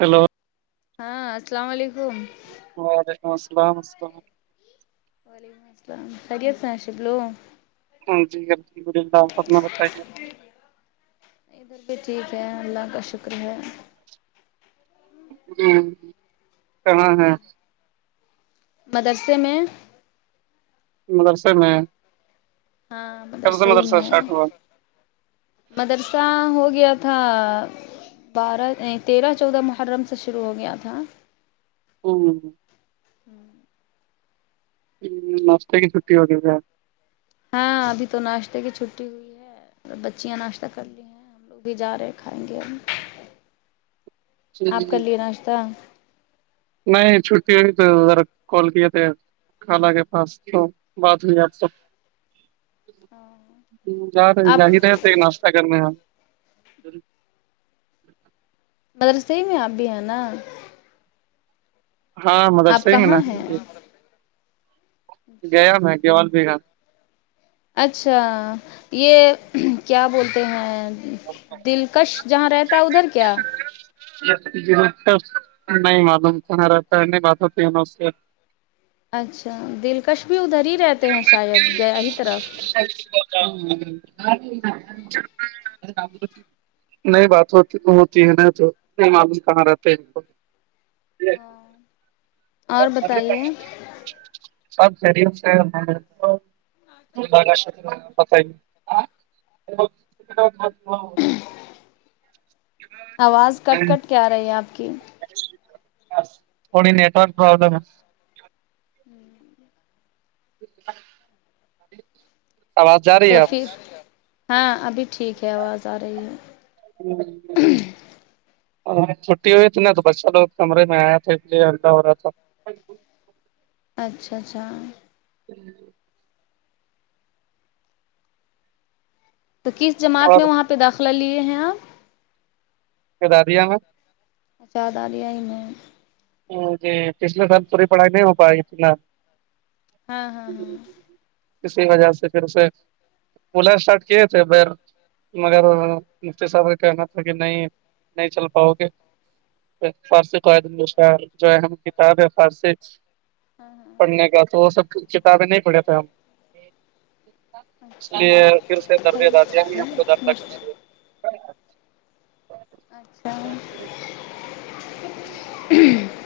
Hello ہاں السلام علیکم [inaudible] وعلیکم السلام خریت سےاشفلو ہاں جی سنا بتائیے ادھر بھی ٹھیک ہے اللہ کا شکر ہے ہ ہاں ہاں مدرسے میں مدرسہ میں ہاں ملر کب سے صحی مدرسہ نہیں ہے اسٹارٹ ہوا مدرسہ ہو گیا تھا بارہ تیرہ چودہ محرم سے شروع ہو گیا تھا او [unintelligible] ہ ہفتے کی چھٹی ہوگی گ [unintelligible] ہاں ابھی تو ناشتے کی چھٹی ہوئی ہے بچیاں ناشتہ کر لی ہیں ہم لوگ بھی جا رہے کھائیں گے ہم آپ کر لیے ناشتہ نہیں چھٹی ہوئی تو ذرا کال کیے تھے کھانہ کے پاس تو بات ہوئی آپ سب جا آپ جاہ رہے ناشہ کرنا ہے مر س میں اب ہے نا ہاں آپ مدرسے ہے نا کہاں ہیں گیا میں گوال بھیھا اچھا یہ کیا بولتے ہیں دلکش جہاں رہتا ہے ادھر کیا نہیں معلوم کہنا رہتا ہے نہیں بات ہوتی ان سے اچھا دلکش بھی ادھر ہی رہتے ہیں شاید گیا ہی طرف سچ [unintelligible] ذو [unintelligible] نئی بات ہو ہوتی ہے ن تو نہیں معلوم کہاں رہتے ہیں کو ج اور کم [unintelligible] بتائیے سب فری سےت ہی [unintelligible] ہ [unintelligible] آواز کٹ کٹ کیا رہی ہے آپ کی کونی نیٹورک پروبلم ہوں [unintelligible] سوات [unintelligible] تو پھر ہاں ابھی ٹھیک ہے آواز آ رہی ہے ہ [unintelligible] ہ چھٹی ہوئی تھی نا تو بچہ لوگ کمرے میں آیا تھا اس لیے ہڈا ہو رہا تھا اچھا اچھا جی [unintelligible] تو کس جماعت میں اور وہاں پہ داخلہ لیے ہیں آپ کے دادیا میں [unintelligible] اچاد آ لیا ہی میں جی پچھلے سال پوری پڑھائی نہیں ہو پائےی فی الحال ہاں ہاں ہاں اسی وجہ سے پھر اسے اولا اسٹارٹ کیے تھے بیر مگر مفتی صاحب کا کہنا تھا کہ نہیں نہیں چل پاؤ گے فارسی کا [unintelligible] جو اہم کتاب ہے فارسی ہاں پڑھنے کا تو وہ سب کتابیں نہیں پڑھے تھے ہم ہاں اس لیے پھر سے دردے دادیا بھی اچھا ہم کو دردہ کرتی ہے اچھا ہچ [unintelligible]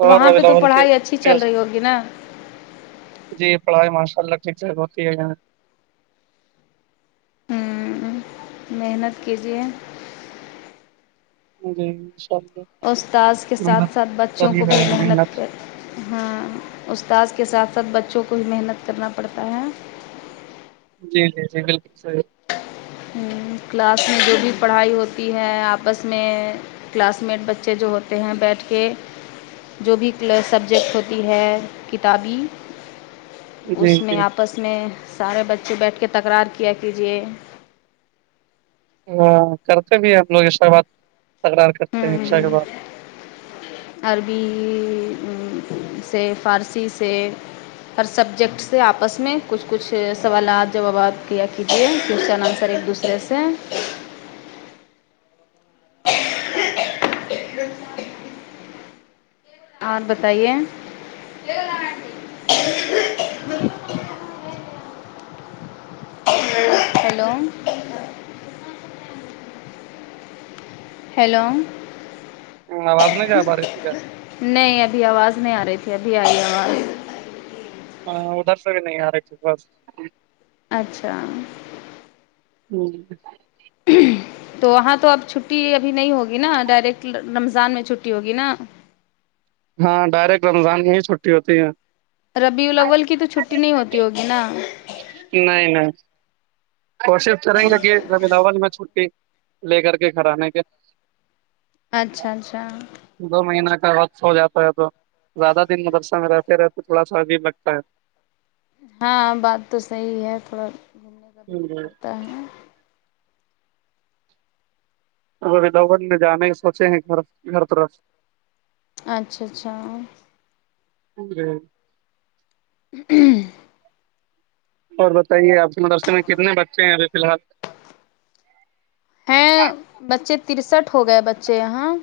تو اور وہاں ربی پہ تو الاول کے پڑھائی اچھی چل ٹیسٹ رہی ہوگی نا جی پڑھائی ماشاء اللہ ٹھیک ہوتی ہے یہاں ہوں محنت کیجیے جی سب [unintelligible] استاذ کے ساتھ ساتھ بچوں کو بھی رہے ہیں محنت کریں ہاں استاذ کے ساتھ ساتھ بچوں کو بھی محنت کرنا پڑتا ہے جی جی جی بالکل سر کلاس میں جو بھی پڑھائی ہوتی ہے آپس میں کلاس میٹ بچے جو ہوتے ہیں بیٹھ کے- جو بھی سبجیکٹ ہوتی ہے کتابی- جی اس جی میں آپس میں سارے بچے بیٹھ کے تکرار کیا کیجیے- ہاں کرتے بھی ہم لوگ اسا بات تکرار کرتے ہیں انشا کے ہوں بات- عربی سے فارسی سے- ہر سبجیکٹ سے آپس میں کچھ کچھ سوالات جوابات کیا کیجیے ٹینسر ایک دوسرے- جیسے اور بتائیے? ہلو ہیلو آواز نہیں کیا بارشی کیا- نہیں ابھی آواز نہیں آ رہی تھی ابھی آئی آواز- ہ ادھر سے بھی نہیں آ رہی تھھی بس- اچھا ہوں تو وہاں تو اب چھٹی ابھی نہیں ہوگی نا ڈائریکٹ رمضان میں چھٹی ہوگی نا- ہاں ڈائریکٹ رمضان میں ہی چھٹی ہوتی ہے- ربی الاول کی تو چھٹی نہیں ہوتی ہوگی نا- نہیں- نہیں کوشش کریں گے کہ رلاول میں چھٹی لے کر کے گھرانے کے- اچھا- اچھا دو مہینہ کا وقت ہو جاتا ہے تو زیادہ دن مدرسہ میں رہتے رہتے تھوڑا سا عجیب لگتا ہے- ہاں بات تو صحیح ہے تھوڑا گھومنے کا بھی دل ہے کرتا ہے نا ادھوبن میں جانے سوچے ہیں گھر- گھر طرف- اچھا- اچھا ج جی- ہوں- اور بتائیے آپ کے مدرسے میں کتنے بچے ہیں ابھی فی الحال- ہے بچے ترسٹھ ہو گئے بچے یہاں-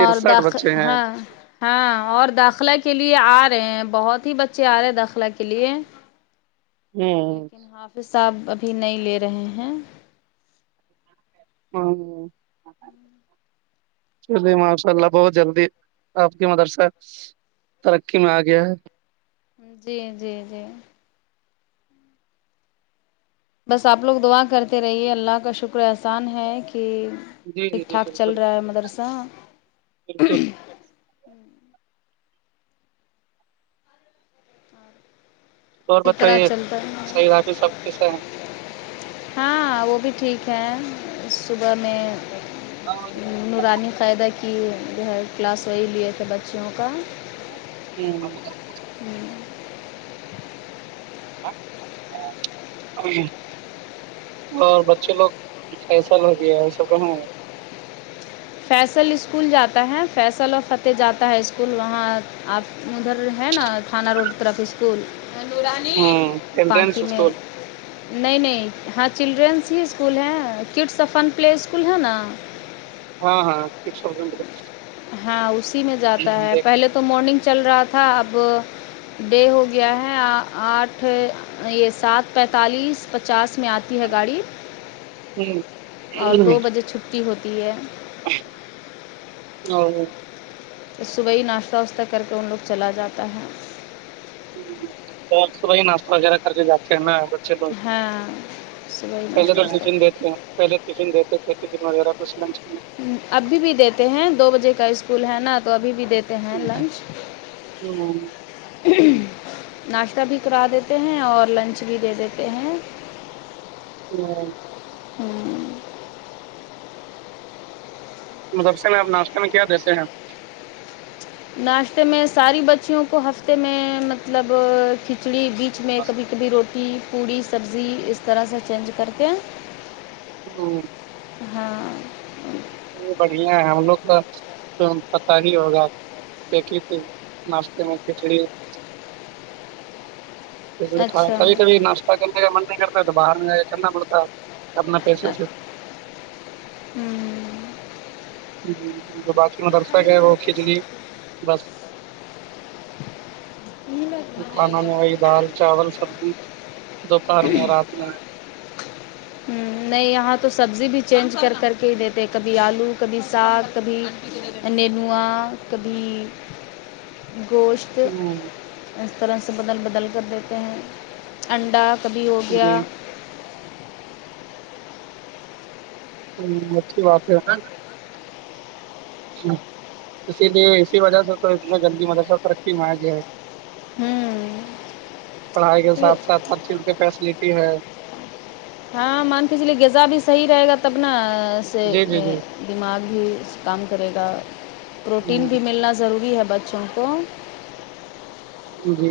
اور داخ بچے ہیں ہاں- ہاں اور داخلہ کے لیے آ رہے ہیں بہت ہی بچے آ رہے ہیں داخلہ کے لیے- ہوں لیکن حافظ ص آحب ابھی نہیں لے رہے ہیں- ہاں چلیے ماشاء اللہ بہت جلدی آپ کی مدرسہ- ترقی میں آ گیا ہے- جی- جی- جی بس آپ لوگ دعا کرتے رہیے اللہ کا شکر احسان ہے کہ- جی جی ٹھیک جی ٹھاک چل بالکل رہا ہے مدرسہ- بالکل اور اسی طرح بتائیے چلتا ہے صیدافی سب کیسے ہیں- ہاں وہ بھی ٹھیک ہیں صبح میں- نورانی قائدہ کی- کہ جو ہے کلاس وہی لیے تھے بچیوں کا- ہوں ہوں [unintelligible] اور بچے لوگ فیصل ہوگیا ہے ایسا کہیں- فیصل اسکول جاتا ہے فیصل و فتح جاتا ہے اسکول وہاں- آپ ادھر ہے نا تھانہ روڈ طرف اس- اسکولورانی ہے پانچ ہی چلڈرینس میں- اسکول نہیں- نہیں ہاں چلڈرینس ہی اسکول ہیں کڈ سفن پلے اسکول ہے نا- ہاں ہاں سس تھاز ہاں اسی میں جاتا ہے پہلے تو مارننگ چل رہا تھا اب ڈے ہو گیا ہے آٹھ یہ سات پینتالیس پچاس میں آتے ہے گاڑی اور دو بجے چھٹی ہوتی ہے ا [unintelligible] صبح ہی ناشتہ واشتہ کر کے ان لوگ چلا جاتا ہے اور بائی ناشہ وغیرہ کر کے ج کے ہےنا ہے ب لو ہاں صبح ہی پہلے ناشتہ تو فن واشتہ دیتے ہیں پہلے فن دیتے تھے فن وغیرہ کش [unintelligible] ابھی بھی دیتے ہیں دو بجے کا اسکول ہے نا تو ابھی بھی دیتے ہیں لنچ ہوں ہ [unintelligible] [unintelligible] ناشتہ بھی کرا دیتے ہیں اور لنچ بھی دے دیتے ہیں ا [unintelligible] [unintelligible] ہوں [unintelligible] مدرسے میں آپ ناشتتے میں کیا دیتے ہیں ناشتے میں ساری بچیوں کو ہفتے میں مطلب کھچڑی بھی کچ میں کبھی کبھی روٹی پوڑی سبزی اس طرح سے چینج کرتے ہیں ہ [unintelligible] [unintelligible] ہاں بڑھیا ہے ہم لوگ کا تو پتا ہی ہوگا ایکھی ت ناشتے میں کھچڑی [inaudible] [inaudible] اچھا کبھی کبھی ناشتہ کرنے کا من نہیں کرتا تو باہر میں جیا کرنا پڑتا اپنا پیسے سے ہوں [unintelligible] جی ج جو باقی مدرسہ گ وہ کھینچ لیے بس کھانا میں وہی دال چاول سبزی دوپہر میں رات میں نہیں یہاں تو سبزی بھی چینج کر کر کے ہی دیتے کبھی آلو کبھی ساگ کبھی نینوا کبھی گوشت ہوں، اس طرح سے بدل بدل کر دیتے ہیں انڈا کبھی ہو جی گیا ہ مچھی بات ہے اسی لیے اسی وجہ سے تو اتنا گلدی مدرسہ ترقی میں آ گیا ہے ہوں پڑھائی کے ساتھ ساتھ ہر چیز کے فیسلٹی ہے ہاں مان کے چلیے غذا بھی صحی رہے گا تب نا سے جی جی جی دماغ بھی کام کرے گا پروٹین ہوں، بھی ملنا ضروری ہے بچہ چون کوو [unintelligible] جی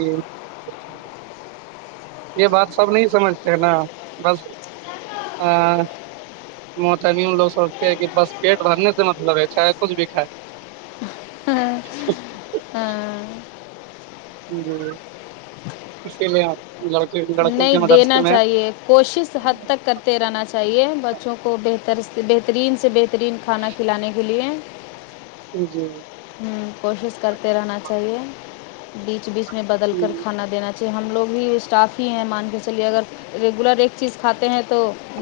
یہ بات سب نہیں سمجھتے ہیں نا بس ا موت لگ سوچتے ہیں کہ بس پیٹ بھرنے سے مطلب ہے چاہے کچھ بھی کھائے اچھ [unintelligible] [unintelligible] ہاں جی اسی لیے آپ لڑک نہیں دینا چاہیے کوشش حد تک کر تیرنا چاہیے بچوں کو بہتر بہترین سے بہترین کھانا کھلانے کے لیے جی کوشش کرتے رہنا چاہیے بیچ بیچ میں بدل جی کر کھانا دینا ھ ہم لوگ بھی اسٹاف ہی ہیں مان کے چلیے اگر ریگولر ایک چیز کھاتے ہیں تو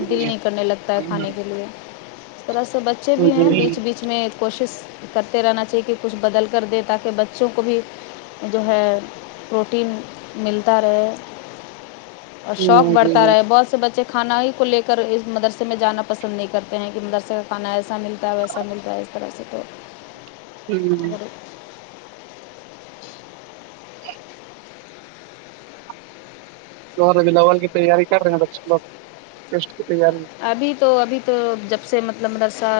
دل نہیں کرنے لگتا ہے کھانے کے لیے اس طرح سے بچے بھی ہیں بیچ بیچ میں کوشش کرتے رہنا چاہیے کہ کچھ بدل کر دیں تاکہ بچوں کو بھی جو ہے پروٹین ملتا رہے اور شوق بڑھتا جی رہے بہت سے بچے کھانا ہی کو لے کر اس مدرسے میں جانا پسند نہیں کرتے ہیں کہ مدرسے کا کھانا ایسا ملتا ہے ویسا ملتا ہے اس طرح سے تو ہوں اگر ج [unintelligible] نب لوول کی تیاری کر رہے ہیں ب لوگسٹ کی تیاری ابھی تو ابھی تو جب سے مطلب مدرسہ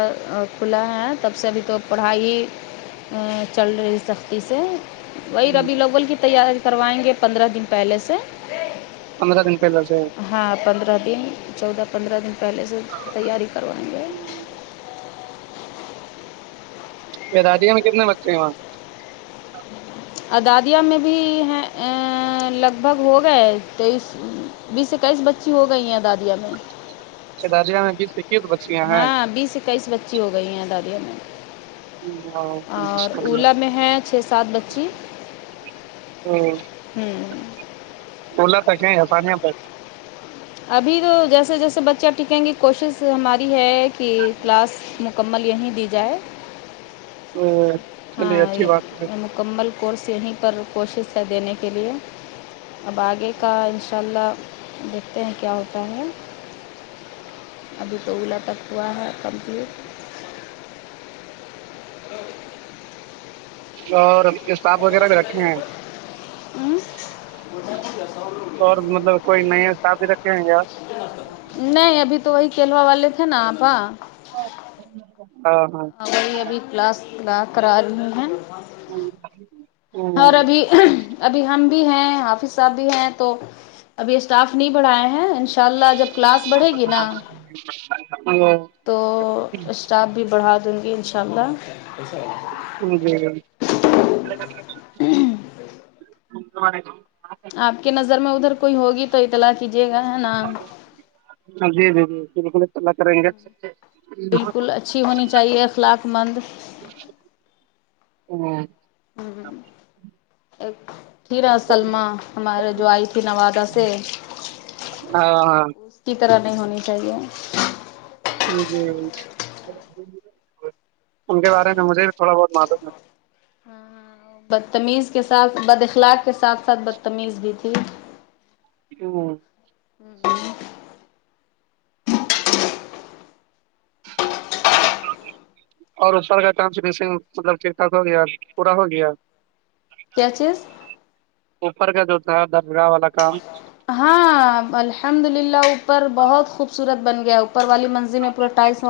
کھلا ہے تب سے ابھی تو پڑھائی چل رہی سختی سے وہی ربی اغول کی تیاری کروائیں گے پندرہ دن پہلے سے پندرہ دن پہلے سے ہاں پندرہ دن چودہ پندرہ دن پہلے سے تیاری کروائیں گے بتا دیے ہمیں کتنے بچے ہیں وہاں ادادیہ میں بھی ہے ا لگ بھگ ہو گئے تیس بیس اکیس بچی ہو گئی ہیں دادیاں میں ااجانس [unintelligible] ہاں بیس اکیس بچی ہو گئی ہیں دادیوں میں اور اولا میں ہے چھ سات بچی ہوں اولا پک ا ہسانیہ تک ابھی تو جیسے جیسے بچے آپ ٹھیکیں گے کوشش ہماری ہے کہ کلاس مکمل یہیں دی جائے ہ چلیے ہاں اچھی بات ہے پھر مکمل کورس یہیں پر کوششیں دینے کے لیے اب آگے کا انشاء اللہ دیکھتے ہیں کیا ہوتا ہے ابھی تو اولا تک ہوا ہے کمپلیٹ ا [unintelligible] اور کتاب وغیرہ بھی رکھے ہیں اور مطلب کوئی نئے ساتھی بھی رکھے گے نہیں ابھی تو وہی کیلوا والے تھے نا آپا ا ہاں وھئی ابھی کلاس کرا رہی ہیں ہاں اور ابھی ابھی ہم بھی ہیں حافظ صاحب بھی ہیں تو ابھی اسٹاف نہیں بڑھائے ہیں ان شاء اللہ جب کلاس آ بڑھے گی نا [unintelligible] ہ [unintelligible] تو اسٹاف بھی بڑھا دیں گی انشاء اللہ جی ہ [unintelligible] ب [unintelligible] آپ کی نظر میں ادھر کوئی ہوگی تو اطلاع کیجیے گا ہے نا ہاں جی جی جی بالکل اطلہ کریں گے ہاں بالکل اچھی ہونی چاہیے اخلاق مند ہ ایک [unintelligible] یرا سللما ہمارے جو آئی تھی نوادا سے ہاں کی طرح نہیں ہونی چاہیے جی ان کے بارے میں مجھے بھی تھوڑا بہت معلوم ہے بدتمیز کے ساتھ بد اخلاق کے ساتھ ساتھ بدتمیز بھی تھی ا [unintelligible] اور اوپر کا کام س مطلب ٹھیک ٹھاک ہو گیا پورا ہو گیا کیا چز [unintelligible] اوپر کا جو تھا درگاہ والا کام ہاں الحمد للہ اوپر بہت خوبصورت بن گیا اوپر والی منز پور ٹائس